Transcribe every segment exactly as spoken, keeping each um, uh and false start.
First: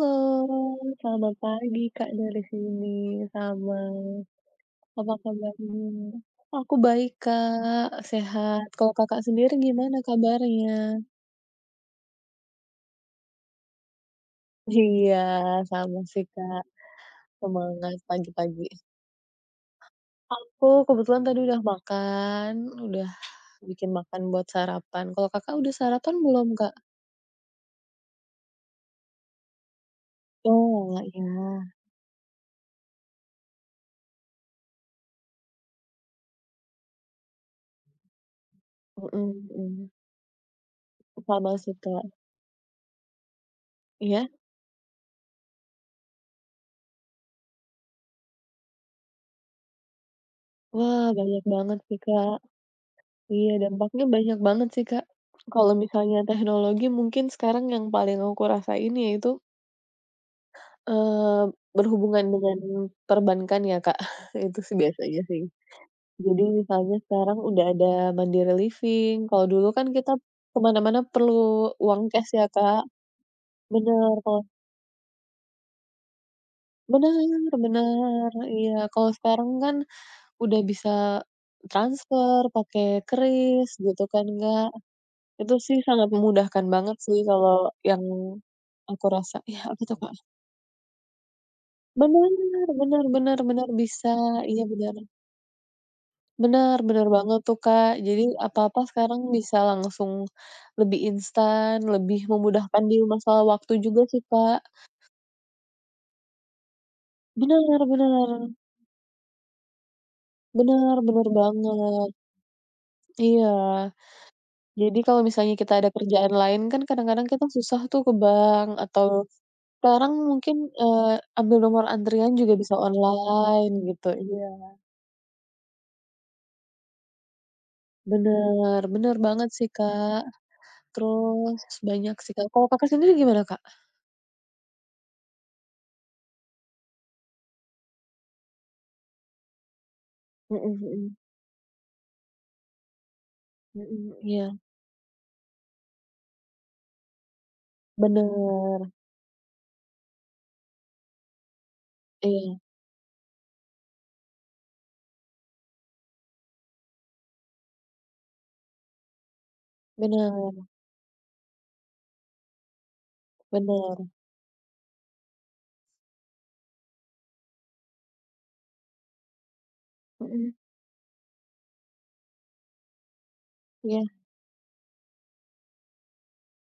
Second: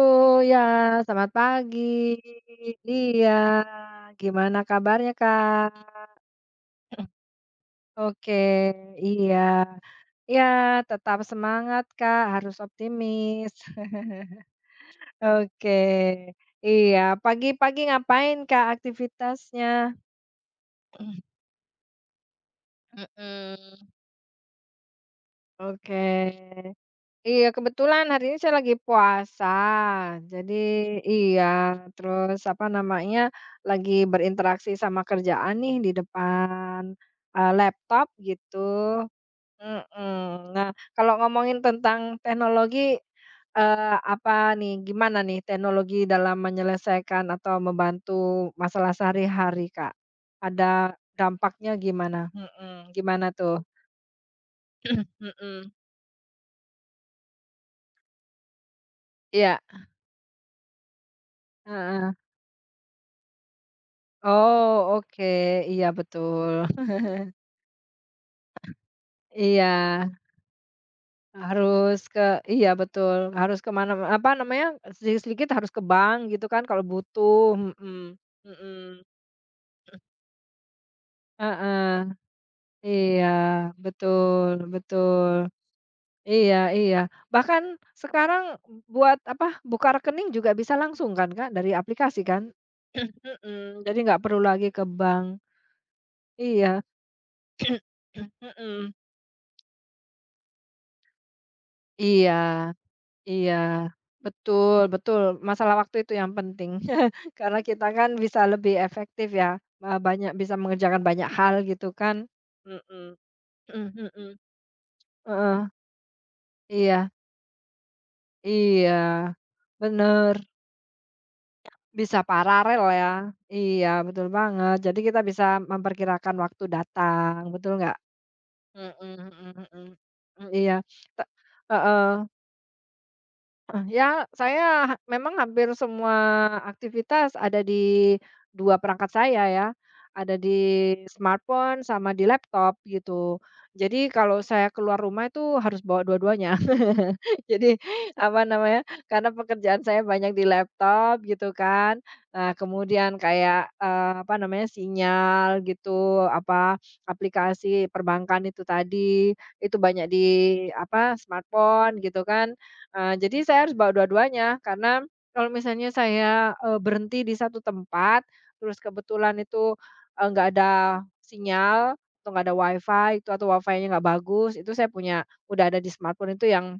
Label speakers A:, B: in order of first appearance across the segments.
A: Oh,
B: Halo,
A: ya, selamat
B: selamat pagi Kak
A: pagi.
B: dari sini,
A: Iya,
B: sama.
A: gimana kabarnya,
B: Apa kabarnya?
A: Kak?
B: Aku baik Kak,
A: Oke,
B: sehat. Kalau Kakak
A: iya.
B: sendiri gimana
A: Iya,
B: kabarnya?
A: tetap semangat, Kak, harus optimis.
B: Iya,
A: Oke,
B: sama sih Kak,
A: iya. Pagi-pagi
B: semangat
A: ngapain, Kak,
B: pagi-pagi.
A: aktivitasnya?
B: Aku kebetulan tadi udah makan, udah
A: Mhm,
B: bikin makan buat sarapan. Kalau Kakak udah
A: oke.
B: sarapan belum Kak?
A: Iya, kebetulan hari ini saya lagi puasa. Jadi
B: Oh, nggak ya?
A: iya, terus apa namanya, lagi berinteraksi sama kerjaan nih di depan, eee, laptop gitu,
B: Mhm mhm.
A: mhm. Nah, kalau
B: Sama
A: ngomongin
B: sih Kak.
A: tentang teknologi, eee,
B: Iya?
A: apa nih, gimana nih teknologi dalam menyelesaikan atau membantu masalah sehari-hari, Kak? Ada
B: Wah, banyak
A: dampaknya
B: banget sih
A: gimana?
B: Kak.
A: Mhm, gimana
B: Iya,
A: tuh?
B: dampaknya banyak banget sih, Kak.
A: Mhm,
B: Kalau misalnya teknologi mungkin sekarang yang paling aku rasain yaitu,
A: iya,
B: eee,
A: heeh.
B: berhubungan dengan perbankan ya, Kak. Itu sih
A: Oh,
B: biasanya
A: oke.
B: sih.
A: Iya,
B: Jadi
A: betul.
B: misalnya sekarang udah ada Mandiri Living, kalau dulu
A: Iya,
B: kan kita kemana mana perlu
A: harus
B: uang cash
A: ke
B: ya,
A: iya,
B: Kak.
A: betul. Harus ke mana
B: Bener,
A: apa
B: kalau
A: namanya, sedikit-sedikit harus ke bank gitu kan kalau
B: bener
A: butuh, mhm,
B: bener, iya.
A: mhm.
B: Kalau sekarang kan udah bisa
A: Heeh.
B: transfer pakai
A: Iya,
B: kris gitu kan,
A: betul
B: Kak.
A: betul.
B: Itu sih sangat
A: Iya
B: memudahkan banget
A: iya.
B: sih
A: Bahkan
B: kalau yang
A: sekarang
B: aku
A: buat
B: rasa.
A: apa,
B: Iya, apa
A: buka
B: tuh, Kak?
A: rekening juga bisa langsung kan, Kak, dari aplikasi
B: Benar
A: kan?
B: benar benar benar
A: Mhm, jadi
B: bisa.
A: nggak perlu
B: Iya,
A: lagi ke
B: benar
A: bank.
B: benar
A: Iya.
B: benar banget tuh, Kak. Jadi apa-apa
A: Mhm.
B: sekarang bisa langsung lebih instan, lebih
A: Iya.
B: memudahkan di masalah
A: Iya,
B: waktu juga sih, Kak.
A: betul betul, masalah waktu itu yang penting. Karena
B: Benar
A: kita kan
B: benar
A: bisa lebih efektif ya, eee, banyak bisa
B: benar
A: mengerjakan banyak
B: benar
A: hal gitu
B: banget.
A: kan. Mhm,
B: Iya.
A: mhm,
B: Jadi kalau misalnya
A: heeh,
B: kita ada kerjaan lain kan
A: iya
B: kadang-kadang kita susah tuh ke bank atau
A: iya,
B: sekarang
A: bener,
B: mungkin, eee, ambil nomor
A: bisa
B: antrian juga bisa
A: paralel ya.
B: online
A: Iya,
B: gitu,
A: betul
B: iya. Iya.
A: banget, jadi kita bisa memperkirakan waktu datang, betul nggak?
B: Bener
A: Mhm
B: bener
A: mhm
B: banget
A: mhm,
B: sih, Kak.
A: mmm, iya, te
B: Terus
A: heeh.
B: banyak sih, Kak. Kalau Kakak sendiri gimana, Kak?
A: Heeh, ya saya ha memang hampir semua aktivitas ada di dua perangkat saya ya, ada di
B: Mhm mhm.
A: smartphone sama di laptop gitu.
B: Mhm,
A: Jadi kalau
B: iya.
A: saya keluar rumah itu harus bawa dua-duanya. Jadi, apa namanya,
B: Bener.
A: karena pekerjaan saya banyak di laptop gitu kan. Nah
B: Iya.
A: kemudian kayak, eee, apa namanya, sinyal gitu, apa, aplikasi perbankan itu tadi, itu banyak di
B: Bener
A: apa, smartphone gitu kan. Eee, jadi saya harus bawa
B: bener.
A: dua-duanya karena kalau misalnya saya, eee, berhenti di satu tempat, terus kebetulan itu, eee, nggak
B: Mhm.
A: ada sinyal atau nggak ada WiFi itu atau WiFi-nya
B: Iya.
A: nggak bagus, itu saya punya udah ada di smartphone itu yang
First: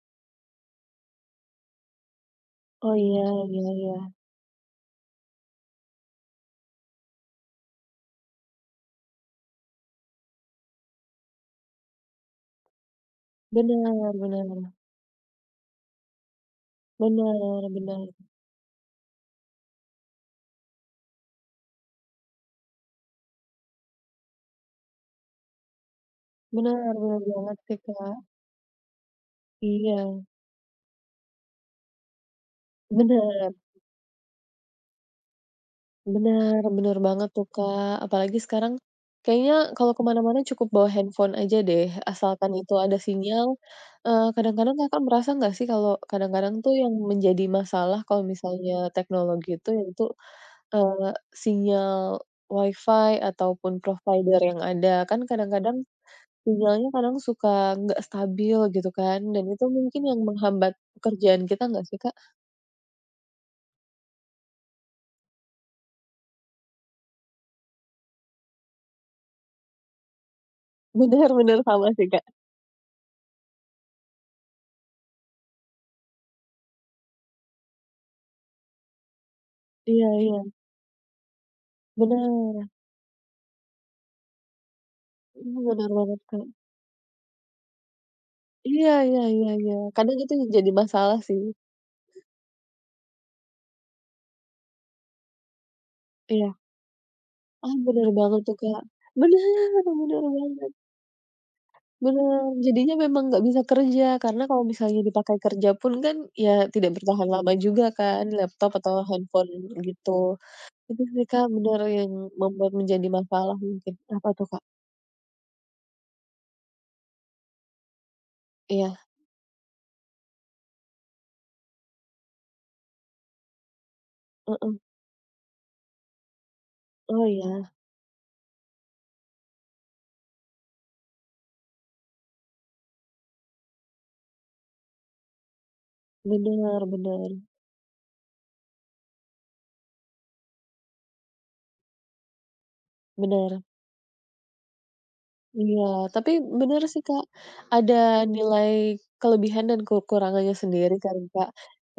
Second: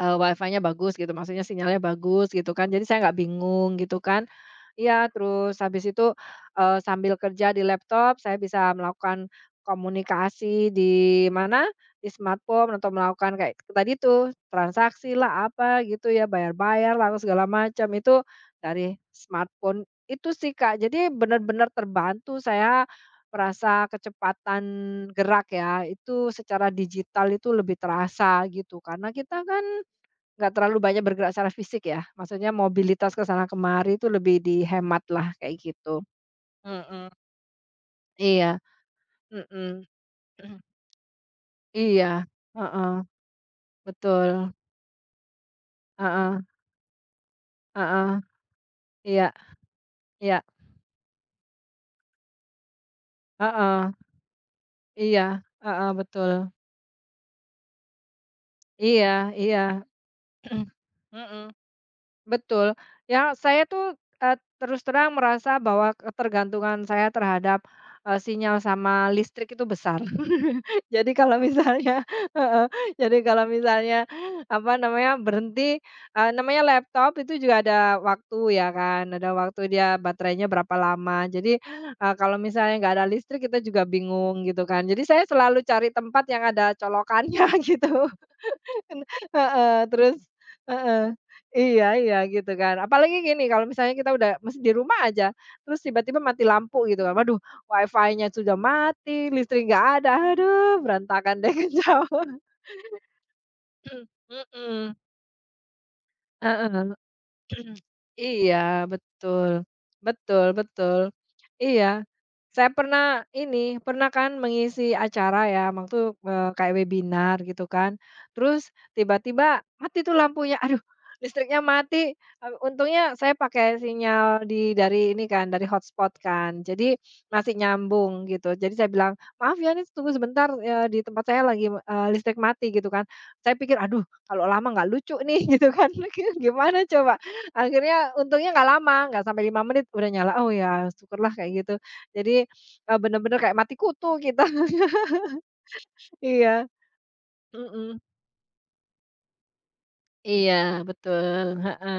A: Eee, wi nya bagus gitu, maksudnya sinyalnya bagus gitu kan, jadi
B: Oh,
A: saya nggak
B: iya iya
A: bingung
B: iya.
A: gitu kan. Iya, terus habis itu, eee, sambil kerja di laptop saya bisa melakukan komunikasi di mana, di smartphone atau melakukan kayak tadi
B: Bener
A: tuh,
B: bener.
A: transaksi lah apa gitu ya, bayar bayar apa segala
B: Bener
A: macam
B: bener.
A: itu dari smartphone itu sih, Kak. Jadi benar-benar terbantu saya merasa kecepatan gerak ya, itu secara
B: Bener bener
A: digital itu
B: banget
A: lebih
B: sih, Kak.
A: terasa gitu, karena kita kan
B: Iya.
A: nggak terlalu banyak bergerak secara fisik ya, maksudnya mobilitas ke sana
B: Bener.
A: kemari itu lebih dihemat lah kayak gitu.
B: Benar benar
A: Mhm.
B: banget tuh, Kak. Apalagi
A: Iya,
B: sekarang kayaknya
A: mhm,
B: kalau kemana mana
A: Mhm.
B: cukup bawa handphone aja deh,
A: Iya,
B: asalkan itu
A: heeh,
B: ada sinyal. Eee,
A: betul,
B: kadang-kadang Kakak merasa nggak sih kalau
A: heeh
B: kadang-kadang tuh yang menjadi masalah
A: heeh,
B: kalau misalnya
A: iya
B: teknologi itu yaitu,
A: iya,
B: eee, sinyal WiFi ataupun
A: heeh,
B: provider yang ada. Kan
A: iya,
B: kadang-kadang
A: heeh, betul,
B: sinyalnya kadang suka nggak stabil gitu kan,
A: iya
B: dan
A: iya,
B: itu mungkin yang menghambat pekerjaan
A: mhm.
B: kita nggak sih, Kak?
A: Betul. Ya, saya tuh, eee, terus terang merasa bahwa ketergantungan saya terhadap, eee, sinyal sama listrik itu besar. Jadi kalau
B: Benar-benar sama
A: misalnya
B: sih, Kak.
A: heeh, jadi kalau misalnya, apa namanya, berhenti, eee, namanya laptop itu juga ada waktu ya kan, ada waktu dia
B: Iya iya,
A: baterainya berapa lama. Jadi, eee, kalau
B: benar
A: misalnya nggak ada listrik kita juga bingung gitu kan. Jadi saya selalu cari
B: benar banget,
A: tempat yang
B: Kak.
A: ada colokannya gitu.
B: Iya
A: Kan
B: iya iya iya,
A: heeh, terus
B: kadang itu jadi
A: heeh,
B: masalah sih.
A: iya iya gitu kan. Apalagi gini, kalau misalnya kita udah masih di rumah aja, terus tiba-tiba mati
B: Iya,
A: lampu gitu kan, waduh
B: ah, bener
A: WiFi-nya
B: banget
A: sudah
B: tuh, Kak.
A: mati,
B: Bener
A: listrik nggak ada,
B: bener banget,
A: aduh berantakan deh kacau.
B: bener. Jadinya memang nggak bisa
A: Mhm,
B: kerja, karena kalau
A: heeh.
B: misalnya dipakai kerja pun kan, ya
A: Heeh.
B: tidak bertahan lama juga kan
A: Iya,
B: laptop atau handphone
A: betul.
B: gitu.
A: Betul betul.
B: Itu sih, Kak, bener
A: Iya.
B: yang
A: Saya
B: membuat menjadi
A: pernah
B: masalah
A: ini,
B: mungkin.
A: pernah
B: Apa
A: kan
B: tuh, Kak?
A: mengisi acara ya, waktu, eee, kayak webinar gitu kan, terus
B: Iya,
A: tiba-tiba mati tuh lampunya, aduh listriknya mati, eee, untungnya saya pakai sinyal
B: heeh.
A: di dari ini kan, dari hotspot kan, jadi
B: Oh,
A: masih
B: iya,
A: nyambung gitu. Jadi saya bilang, "Maaf ya nih tunggu sebentar, eee, di tempat saya lagi, eee, listrik mati," gitu kan. Saya pikir, "Aduh kalau lama nggak lucu nih," gitu kan,
B: bener
A: gimana coba.
B: bener
A: Akhirnya untungnya nggak lama, nggak sampai lima menit udah nyala, oh ya syukurlah kayak gitu. Jadi, eee, bener-bener kayak
B: bener.
A: mati kutu kita.
B: Iya, tapi
A: Iya,
B: bener sih, Kak, ada
A: mhm.
B: nilai kelebihan dan
A: Iya
B: kekurangannya sendiri kan,
A: betul,
B: Kak.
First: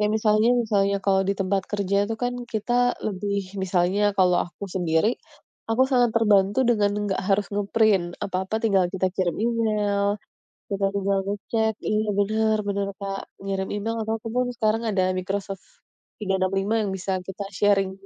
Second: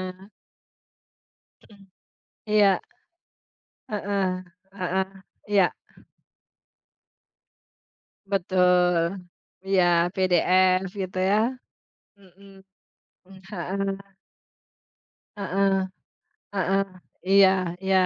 B: Kayak misalnya misalnya kalau di tempat kerja itu kan kita
A: Iya,
B: lebih misalnya
A: heeh,
B: kalau aku
A: heeh,
B: sendiri,
A: iya
B: aku sangat terbantu dengan nggak harus ngeprint apa-apa tinggal
A: betul.
B: kita kirim
A: Iya
B: email, kita
A: P D F gitu
B: tinggal
A: ya,
B: ngecek iya
A: mhm,
B: bener bener, Kak, ngirim
A: heeh,
B: email atau ataupun sekarang ada Microsoft
A: heeh,
B: tiga enam lima
A: heeh.
B: yang bisa kita
A: Iya
B: sharing
A: iya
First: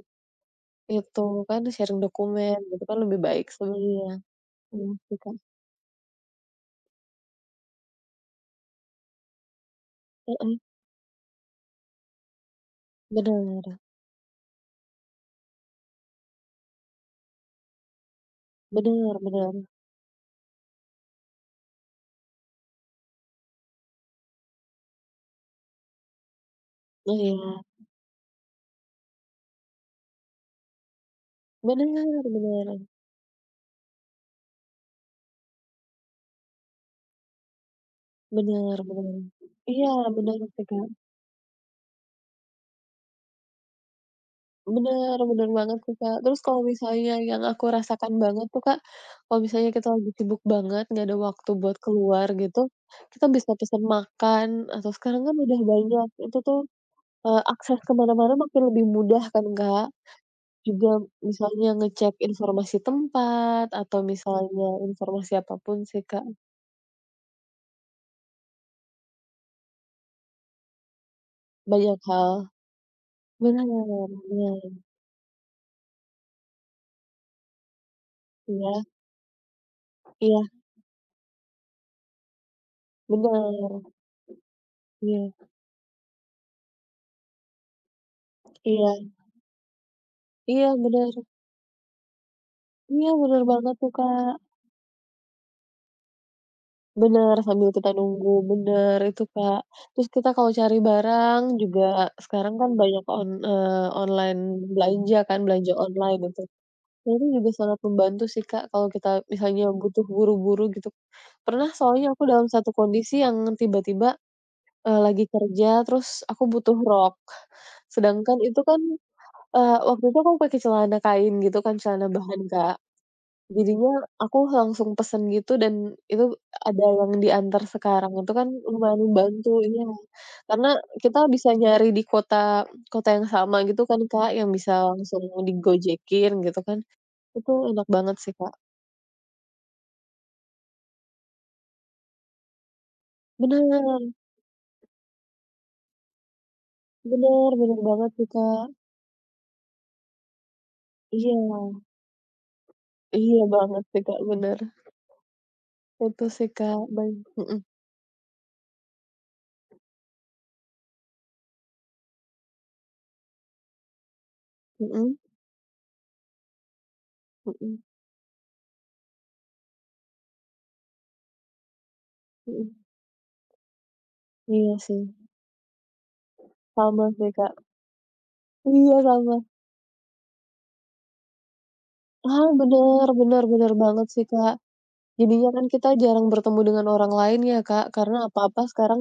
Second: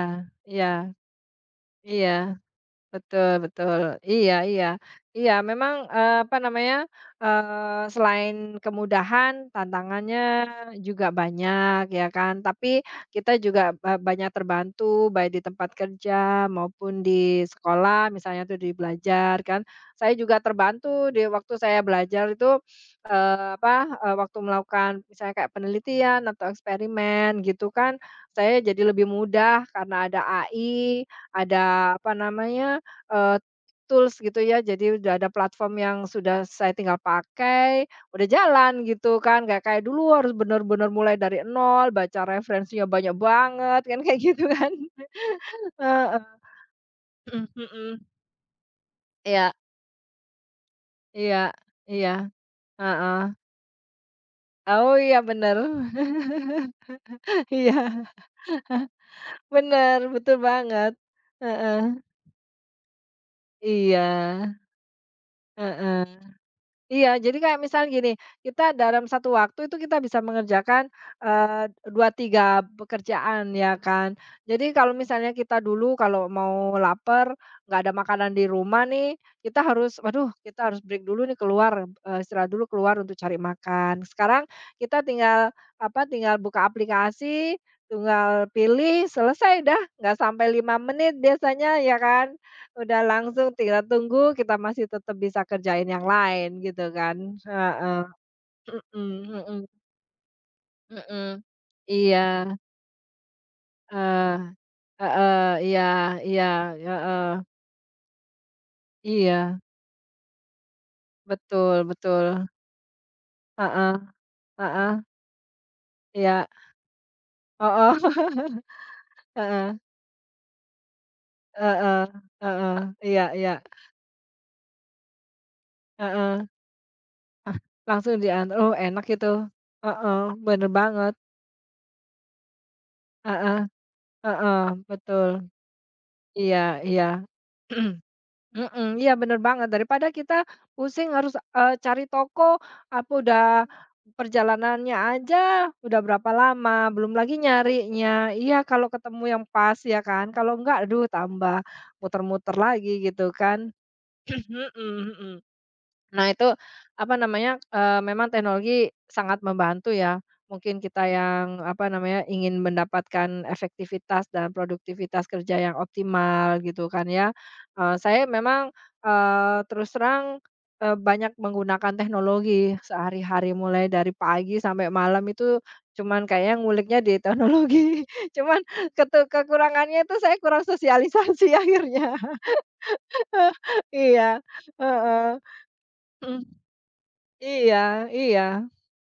A: iya
B: itu kan, sharing
A: iya.
B: dokumen gitu kan lebih
A: Betul
B: baik
A: betul.
B: sebenarnya.
A: Iya iya.
B: Iya sih,
A: Iya
B: Kak.
A: memang, eee, apa namanya, eee, selain kemudahan tantangannya
B: Mhm,
A: juga banyak ya kan, tapi kita juga
B: bener.
A: ba banyak terbantu baik di tempat kerja maupun di sekolah misalnya tuh di
B: Bener
A: belajar
B: bener,
A: kan. Saya juga terbantu di waktu saya belajar itu, eee, apa, eee, waktu melakukan misalnya kayak penelitian atau
B: oh,
A: eksperimen
B: iya.
A: gitu kan, saya jadi lebih mudah karena ada A I,
B: Bener
A: ada apa namanya,
B: bener,
A: Eee, tools gitu ya, jadi udah ada platform yang sudah saya tinggal pakai, udah
B: bener
A: jalan
B: bener.
A: gitu kan, nggak kayak
B: Iya,
A: dulu harus
B: bener sih, Kak.
A: benar-benar mulai dari nol, baca referensinya banyak banget, kan kayak gitu kan.
B: Bener bener banget sih, Kak.
A: Heeh,
B: Terus kalau misalnya yang aku
A: mhm.
B: rasakan banget tuh, Kak, kalau
A: Iya
B: misalnya kita lagi sibuk banget, nggak ada
A: iya
B: waktu buat
A: iya,
B: keluar gitu,
A: heeh.
B: kita bisa pesan makan atau
A: Oh iya
B: sekarang kan
A: bener.
B: udah banyak, itu tuh, eee,
A: Iya,
B: akses ke mana-mana makin lebih mudah kan, Kak.
A: bener, betul
B: Juga
A: banget.
B: misalnya
A: Heeh,
B: ngecek informasi tempat atau
A: iya,
B: misalnya informasi apa pun
A: heeh.
B: sih, Kak.
A: Iya, jadi kayak misalnya gini, kita dalam satu waktu itu kita bisa mengerjakan, eee,
B: Banyak
A: dua,
B: hal.
A: tiga pekerjaan
B: Bener
A: ya kan. Jadi
B: bener,
A: kalau misalnya kita dulu kalau mau lapar, nggak ada makanan di
B: iya.
A: rumah nih, kita harus, "Waduh,
B: Iya,
A: kita harus break dulu nih keluar, eee, istirahat dulu keluar untuk cari
B: bener.
A: makan." Sekarang kita
B: Iya
A: tinggal, apa, tinggal buka aplikasi, tinggal
B: iya
A: pilih, selesai dah, nggak sampai
B: iya,
A: lima menit
B: bener.
A: biasanya ya kan. Udah
B: Iya, bener
A: langsung
B: banget
A: tinggal
B: tuh, Kak.
A: tunggu, kita masih tetap bisa kerjain yang lain gitu kan,
B: Bener, sambil kita
A: heeh,
B: nunggu, bener
A: mhm
B: itu, Kak.
A: mhm
B: Terus kita kalau cari
A: mhm.
B: barang juga
A: Iya,
B: sekarang kan banyak on eee,
A: eee,
B: online belanja kan,
A: heeh,
B: belanja
A: iya
B: online itu.
A: iya,
B: Nah, itu
A: heeh,
B: juga sangat membantu sih, Kak, kalau kita
A: iya,
B: misalnya butuh buru-buru gitu. Pernah
A: betul
B: soalnya aku
A: betul,
B: dalam satu kondisi yang
A: heeh
B: tiba-tiba,
A: heeh,
B: eee, lagi kerja terus aku
A: iya,
B: butuh rok,
A: heeh,
B: sedangkan itu kan,
A: heeh
B: eee, waktu itu aku pakai celana kain gitu kan,
A: heeh
B: celana bahan, Kak.
A: heeh, iya iya,
B: Jadinya aku langsung pesen gitu dan itu
A: heeh,
B: ada yang
A: ah,
B: diantar sekarang
A: langsung
B: itu kan
A: diantar, oh
B: lumayan
A: enak itu,
B: membantu, iya.
A: heeh,
B: Karena
A: bener banget,
B: kita bisa nyari di kota kota yang sama
A: heeh
B: gitu kan, Kak, yang
A: heeh,
B: bisa langsung
A: betul,
B: digojekin
A: iya
B: gitu kan.
A: iya.
B: Itu enak banget sih, Kak.
A: Mhm, iya bener banget daripada kita pusing harus, eee, cari toko, apa udah
B: Bener
A: perjalanannya aja udah berapa lama, belum lagi
B: bener bener banget sih,
A: nyarinya. Iya
B: Kak.
A: kalau ketemu yang pas ya kan, kalau enggak aduh
B: Iya
A: tambah muter-muter lagi gitu
B: iya
A: kan.
B: banget sih, Kak, bener.
A: Mhm mhm.
B: Itu
A: Nah itu,
B: sih, Kak,
A: apa
B: baik
A: namanya,
B: mhm
A: eee, memang teknologi sangat membantu ya. Mungkin kita yang, apa namanya, ingin mendapatkan efektivitas dan
B: mhm
A: produktivitas kerja yang optimal gitu kan ya.
B: mhm
A: Eee, saya memang, eee, terus terang, eee, banyak menggunakan
B: mhm.
A: teknologi sehari-hari mulai dari pagi
B: Iya
A: sampai
B: sih,
A: malam itu cuman kayaknya nguliknya
B: sama
A: di
B: sih, Kak.
A: teknologi. Cuman
B: Iya
A: ketu
B: sama.
A: kekurangannya itu saya kurang sosialisasi akhirnya.
B: Ah, bener bener bener banget sih,
A: Iya,
B: Kak.
A: heeh.
B: Jadinya kan kita jarang bertemu dengan orang lain ya,
A: Iya
B: Kak, karena
A: iya,
B: apa-apa sekarang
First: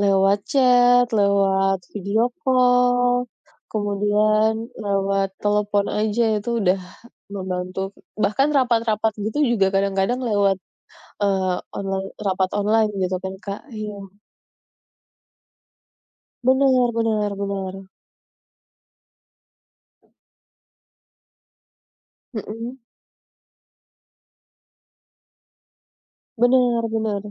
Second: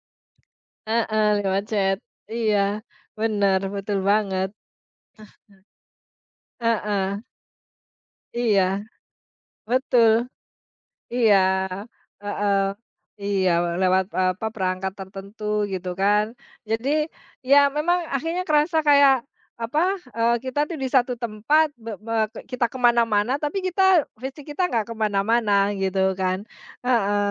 B: lewat chat,
A: heeh, lewat
B: lewat
A: chat.
B: video
A: Iya,
B: call,
A: benar, betul banget.
B: kemudian lewat telepon aja itu udah
A: Heeh,
B: membantu. Bahkan
A: iya,
B: rapat-rapat gitu juga kadang-kadang
A: betul.
B: lewat,
A: Iya,
B: eee, online rapat
A: heeh,
B: online gitu kan,
A: iya
B: Kak. Iya,
A: lewat, apa, perangkat tertentu gitu kan. Jadi
B: bener bener
A: ya
B: bener.
A: memang akhirnya kerasa kayak apa, eee, kita tuh di satu tempat be be ke kita
B: Mhm,
A: kemana mana tapi kita fisik kita nggak kemana mana gitu kan,
B: bener bener.
A: heeh.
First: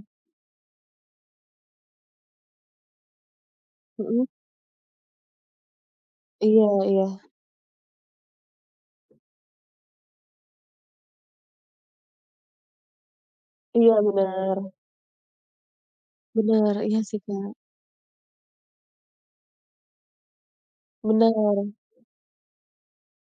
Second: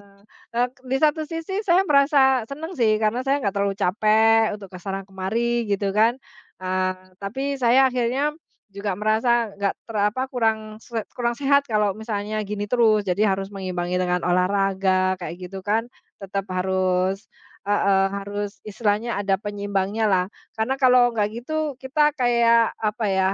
A: Eee, di satu sisi saya merasa seneng sih karena saya nggak terlalu
B: Mhm,
A: capek untuk kesana kemari gitu kan,
B: iya
A: eee,
B: iya.
A: tapi saya akhirnya juga merasa nggak ter apa, kurang se kurang sehat kalau misalnya gini terus. Jadi harus
B: Iya
A: mengimbangi dengan
B: bener,
A: olahraga kayak gitu kan, tetap
B: bener, iya sih,
A: harus
B: Kak.
A: heeh, harus istilahnya ada penyeimbangnya lah. Karena kalau nggak
B: Bener,
A: gitu kita kayak apa ya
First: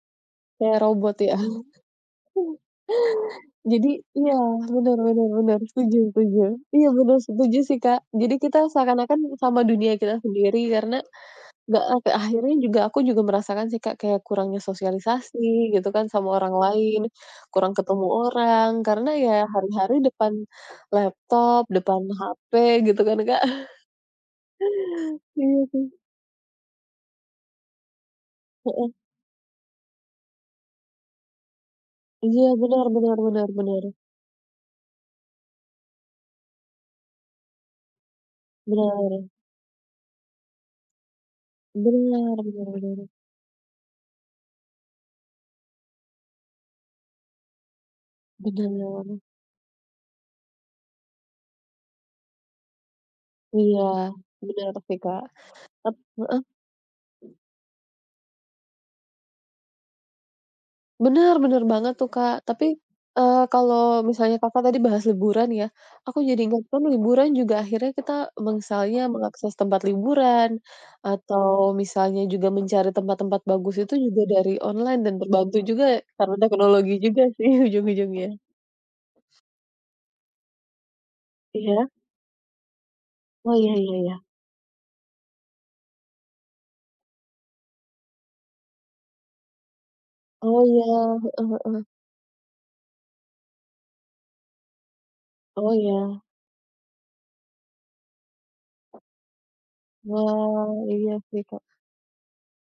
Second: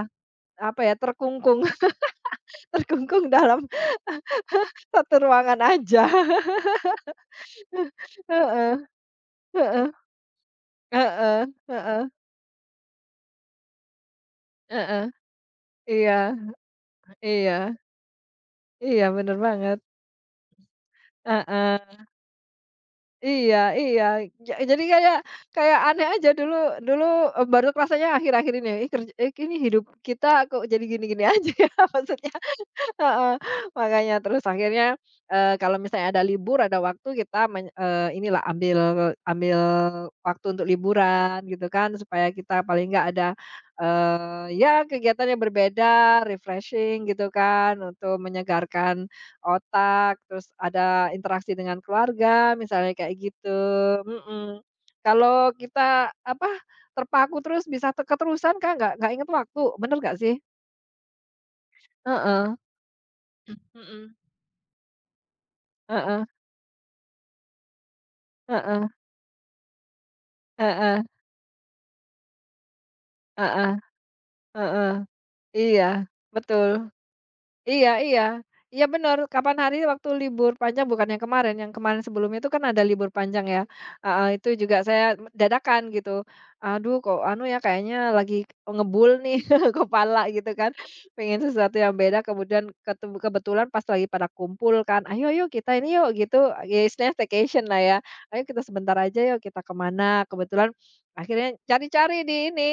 B: kayak
A: apa ya,
B: robot ya.
A: terkungkung terkungkung dalam
B: Jadi iya, benar
A: satu
B: benar
A: ruangan
B: benar setuju
A: aja.
B: setuju. Iya benar setuju sih, Kak. Jadi kita
A: Heeh
B: seakan-akan sama
A: heeh
B: dunia kita sendiri karena
A: heeh
B: nggak
A: heeh
B: ak akhirnya juga aku juga merasakan sih, Kak, kayak kurangnya
A: heeh.
B: sosialisasi gitu kan sama
A: Iya
B: orang lain, kurang
A: iya
B: ketemu orang,
A: iya,
B: karena ya
A: bener banget.
B: hari-hari depan laptop,
A: Heeh.
B: depan H P gitu kan, Kak.
A: Iya iya, ja jadi kayak
B: Iya
A: kayak
B: sih,
A: aneh aja dulu dulu, eee, baru rasanya akhir-akhir ini ya, ih
B: heeh.
A: kerj eh, ini hidup kita kok jadi gini-gini aja ya maksudnya.
B: Iya, benar benar
A: Heeh,
B: benar benar
A: makanya terus akhirnya, eee, kalau misalnya ada libur, ada waktu kita men eee, inilah ambil
B: benar
A: ambil waktu untuk liburan gitu kan, supaya
B: benar
A: kita
B: benar
A: paling nggak
B: benar
A: ada, eee, ya kegiatan yang berbeda, refreshing gitu kan, untuk menyegarkan
B: Bener.
A: otak, terus ada interaksi dengan keluarga, misalnya kayak gitu,
B: Iya,
A: mhm.
B: benar sih, Kak.
A: Kalau
B: Tap
A: kita, apa, terpaku terus bisa te keterusan kan nggak nggak inget waktu, bener nggak sih?
B: Bener bener banget tuh, Kak.
A: Heeh,
B: Tapi, eee, kalau
A: mhm,
B: misalnya Kakak tadi bahas liburan ya, aku
A: heeh.
B: jadi ingat kan liburan juga akhirnya kita
A: Heeh
B: misalnya mengakses tempat liburan,
A: heeh
B: atau misalnya juga mencari tempat-tempat
A: heeh
B: bagus itu juga dari
A: heeh.
B: online dan terbantu
A: Iya,
B: juga karena
A: betul.
B: teknologi juga sih
A: Iya iya.
B: ujung-ujungnya.
A: Iya benar kapan hari waktu libur panjang bukan yang kemarin, yang
B: Iya?
A: kemarin sebelumnya itu kan ada libur panjang
B: Oh,
A: ya,
B: iya iya iya.
A: heeh, itu juga saya dadakan gitu, aduh kok anu ya kayaknya lagi ngebul nih kepala gitu
B: Oh,
A: kan,
B: iya,
A: pengen
B: heeh
A: sesuatu
B: heeh.
A: yang beda kemudian ketu kebetulan pas lagi pada kumpul kan, "Ayo yuk kita
B: Oh,
A: ini yuk,"
B: iya.
A: gitu, ya istilahnya staycation lah ya, "Ayo kita sebentar aja yuk kita kemana kebetulan
B: Wah, iya sih,
A: akhirnya
B: Kak.
A: cari-cari di ini,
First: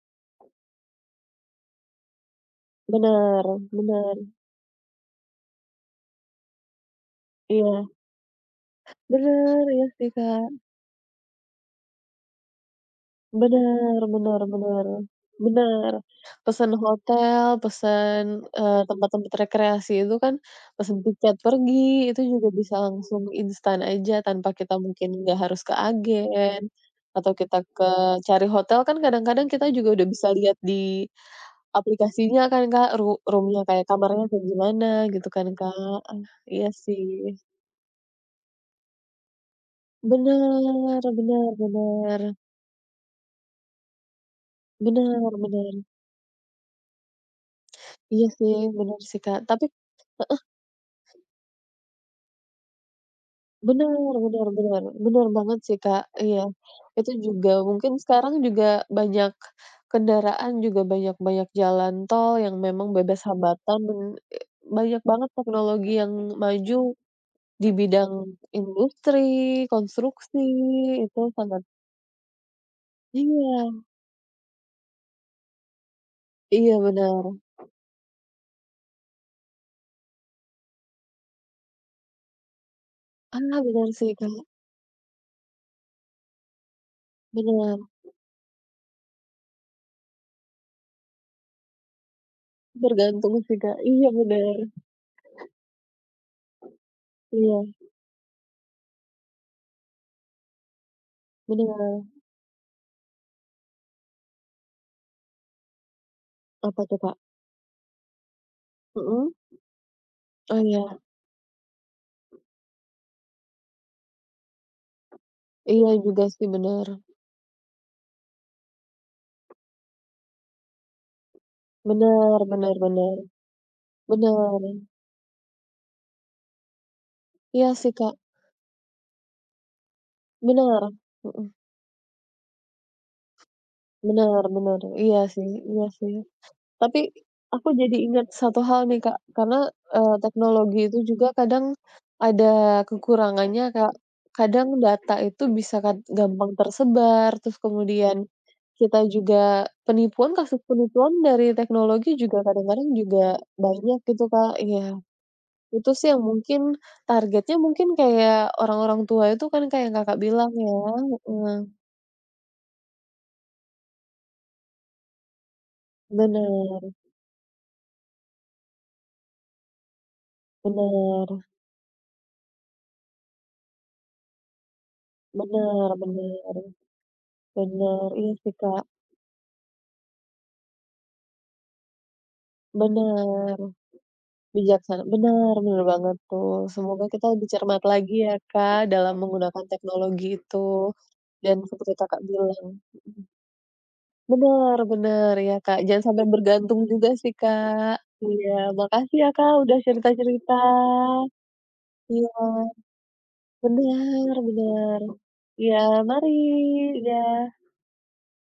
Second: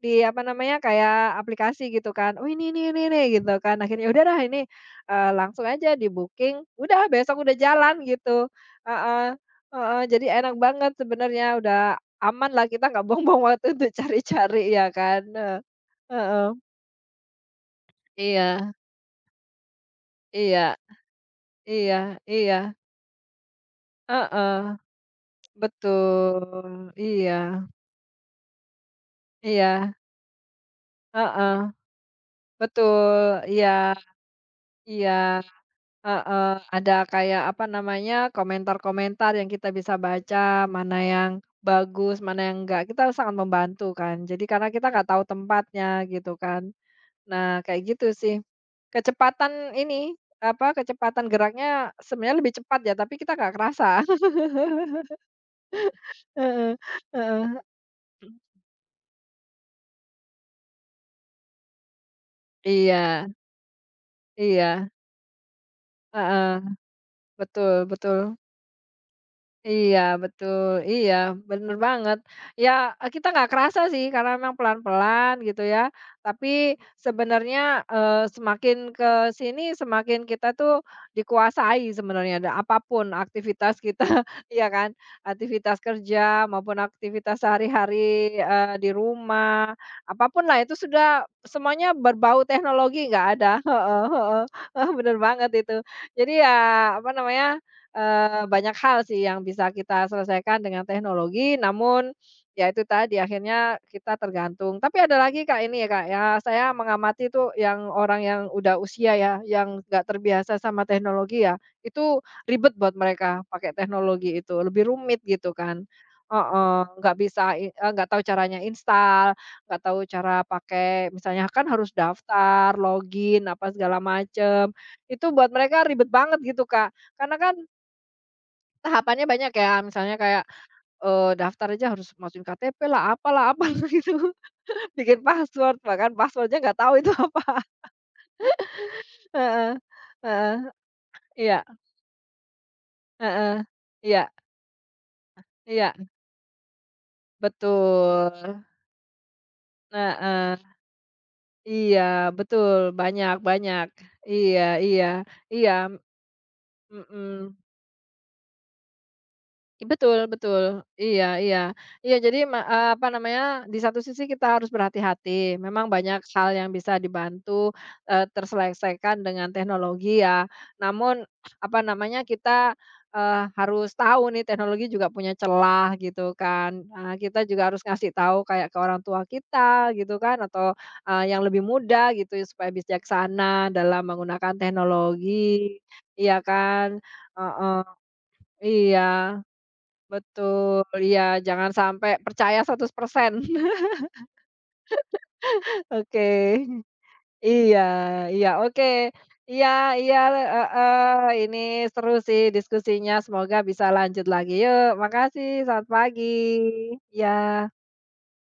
A: di apa namanya, kayak aplikasi gitu kan, "Oh ini ini ini ini,"
B: Bener
A: gitu kan. Akhirnya
B: bener.
A: udahlah ini, eee, langsung aja di-booking, udah besok udah
B: Iya.
A: jalan gitu. Heeh
B: Bener, iya
A: heeh,
B: sih,
A: jadi enak
B: Kak.
A: banget sebenarnya, udah aman lah kita nggak buang-buang waktu untuk
B: Bener bener
A: cari-cari
B: bener
A: ya kan, heeh.
B: bener.
A: Heeh.
B: Pesen hotel, pesen,
A: Iya
B: eee, tempat-tempat rekreasi itu kan,
A: iya
B: pesen tiket pergi,
A: iya
B: itu juga
A: iya,
B: bisa langsung instan aja tanpa kita
A: heeh,
B: mungkin nggak harus ke agen,
A: betul,
B: atau
A: iya
B: kita ke cari hotel kan kadang-kadang kita juga
A: iya,
B: udah bisa lihat di
A: heeh,
B: aplikasinya kan Kak, ru
A: betul,
B: room-nya kayak
A: iya
B: kamarnya kayak gimana gitu
A: iya.
B: kan Kak. Ah,
A: Heeh,
B: iya
A: ada
B: sih.
A: kayak apa namanya, komentar-komentar yang kita bisa baca, mana
B: Bener
A: yang
B: bener
A: bagus,
B: bener.
A: mana yang enggak, kita sangat membantu kan. Jadi karena kita nggak
B: Bener
A: tahu
B: bener.
A: tempatnya gitu kan. Nah, kayak gitu
B: Iya
A: sih.
B: sih, bener sih Kak. Tapi
A: Kecepatan ini, apa, kecepatan geraknya sebenarnya lebih cepat ya, tapi kita nggak
B: Bener
A: kerasa.
B: bener bener, bener banget sih, Kak, iya.
A: Heeh,
B: Itu juga
A: heeh.
B: mungkin sekarang juga banyak kendaraan, juga banyak-banyak jalan tol yang memang
A: Iya,
B: bebas hambatan dan, eee,
A: iya,
B: banyak banget teknologi yang
A: heeh,
B: maju di
A: betul
B: bidang
A: betul.
B: industri,
A: Iya
B: konstruksi,
A: betul, iya
B: itu sangat
A: bener banget. Ya, eee, kita nggak kerasa
B: iya
A: sih karena memang pelan-pelan gitu ya, tapi
B: iya bener.
A: sebenarnya, eee, semakin ke sini semakin kita tuh dikuasai sebenarnya ada apapun
B: Ah,
A: aktivitas
B: bener
A: kita,
B: sih, Kak,
A: iya kan? Aktivitas kerja maupun aktivitas
B: bener.
A: sehari-hari, eee, di rumah, apapun lah itu sudah semuanya berbau teknologi nggak
B: Bergantung
A: ada
B: sih, Kak,
A: heeh
B: iya
A: heeh,
B: bener,
A: heeh, bener banget itu. Jadi ya, apa namanya,
B: iya,
A: Eee, banyak hal sih yang bisa kita selesaikan dengan teknologi,
B: bener.
A: namun ya itu tadi akhirnya kita tergantung. Tapi ada lagi Kak ini ya Kak, ya saya
B: Apa tuh, Kak?
A: mengamati tuh yang orang yang udah usia
B: Mhm?
A: ya, yang nggak
B: Oh,
A: terbiasa sama
B: iya
A: teknologi ya, itu ribet buat mereka pakai teknologi itu, lebih rumit gitu kan.
B: iya juga sih,
A: Heeh,
B: bener.
A: nggak bisa i eee, nggak tahu caranya install, nggak tahu cara pakai misalnya kan harus
B: Bener
A: daftar,
B: Bener bener kan?
A: login, apa segala macem
B: Bener.
A: itu buat mereka ribet banget gitu Kak. Karena kan
B: Iya sih, Kak,
A: tahapannya banyak ya, misalnya kayak,
B: bener,
A: eee,
B: mhm,
A: daftar aja harus masukin K T P-lah, apalah apalah gitu,
B: bener bener, iya
A: bikin
B: sih
A: password,
B: iya
A: bahkan
B: sih.
A: password-nya nggak tahu
B: Tapi
A: itu apa.
B: aku jadi ingat satu hal nih, Kak, karena,
A: Heeh,
B: eee,
A: heeh,
B: teknologi itu juga
A: iya,
B: kadang ada kekurangannya,
A: heeh,
B: Kak.
A: iya
B: Kadang data itu bisa
A: iya,
B: kan gampang tersebar, terus kemudian
A: betul,
B: kita juga penipuan
A: heeh,
B: kasus penipuan dari
A: iya,
B: teknologi juga kadang-kadang
A: betul,
B: juga
A: banyak banyak,
B: banyak gitu, Kak,
A: iya
B: iya.
A: iya iya,
B: Itu sih yang mungkin
A: mhm.
B: targetnya mungkin kayak orang-orang tua itu kan kayak yang Kakak
A: Betul
B: bilang ya,
A: betul. Iya iya.
B: heeh,
A: Iya jadi ma eee, apa namanya, di satu sisi kita harus berhati-hati, memang banyak hal yang
B: bener
A: bisa dibantu, eee, terselesaikan dengan teknologi ya. Namun,
B: bener
A: apa namanya, kita, eee, harus tahu nih teknologi juga punya
B: bener
A: celah gitu
B: bener
A: kan. Eee, kita juga harus
B: bener,
A: ngasih
B: iya
A: tahu
B: sih
A: kayak ke
B: Kak,
A: orang tua kita gitu kan atau, eee, yang lebih muda gitu ya supaya
B: bener,
A: bijaksana dalam menggunakan
B: bijaksana bener
A: teknologi,
B: bener banget
A: iya
B: tuh,
A: kan?
B: semoga kita lebih
A: Heeh,
B: cermat lagi ya Kak dalam
A: iya.
B: menggunakan teknologi itu,
A: Betul, iya,
B: dan
A: jangan
B: seperti
A: sampai
B: Kakak
A: percaya
B: bilang
A: seratus persen.
B: bener bener, iya Kak, jangan sampai
A: Oke.
B: bergantung juga sih
A: Iya
B: Kak,
A: iya,
B: iya,
A: oke.
B: makasih ya Kak
A: Iya
B: udah
A: iya,
B: cerita-cerita,
A: heeh, ini seru sih
B: iya.
A: diskusinya, semoga bisa lanjut
B: Bener
A: lagi. Yuk,
B: bener.
A: makasih,
B: Iya,
A: selamat pagi.
B: mari, iya.
A: Ya.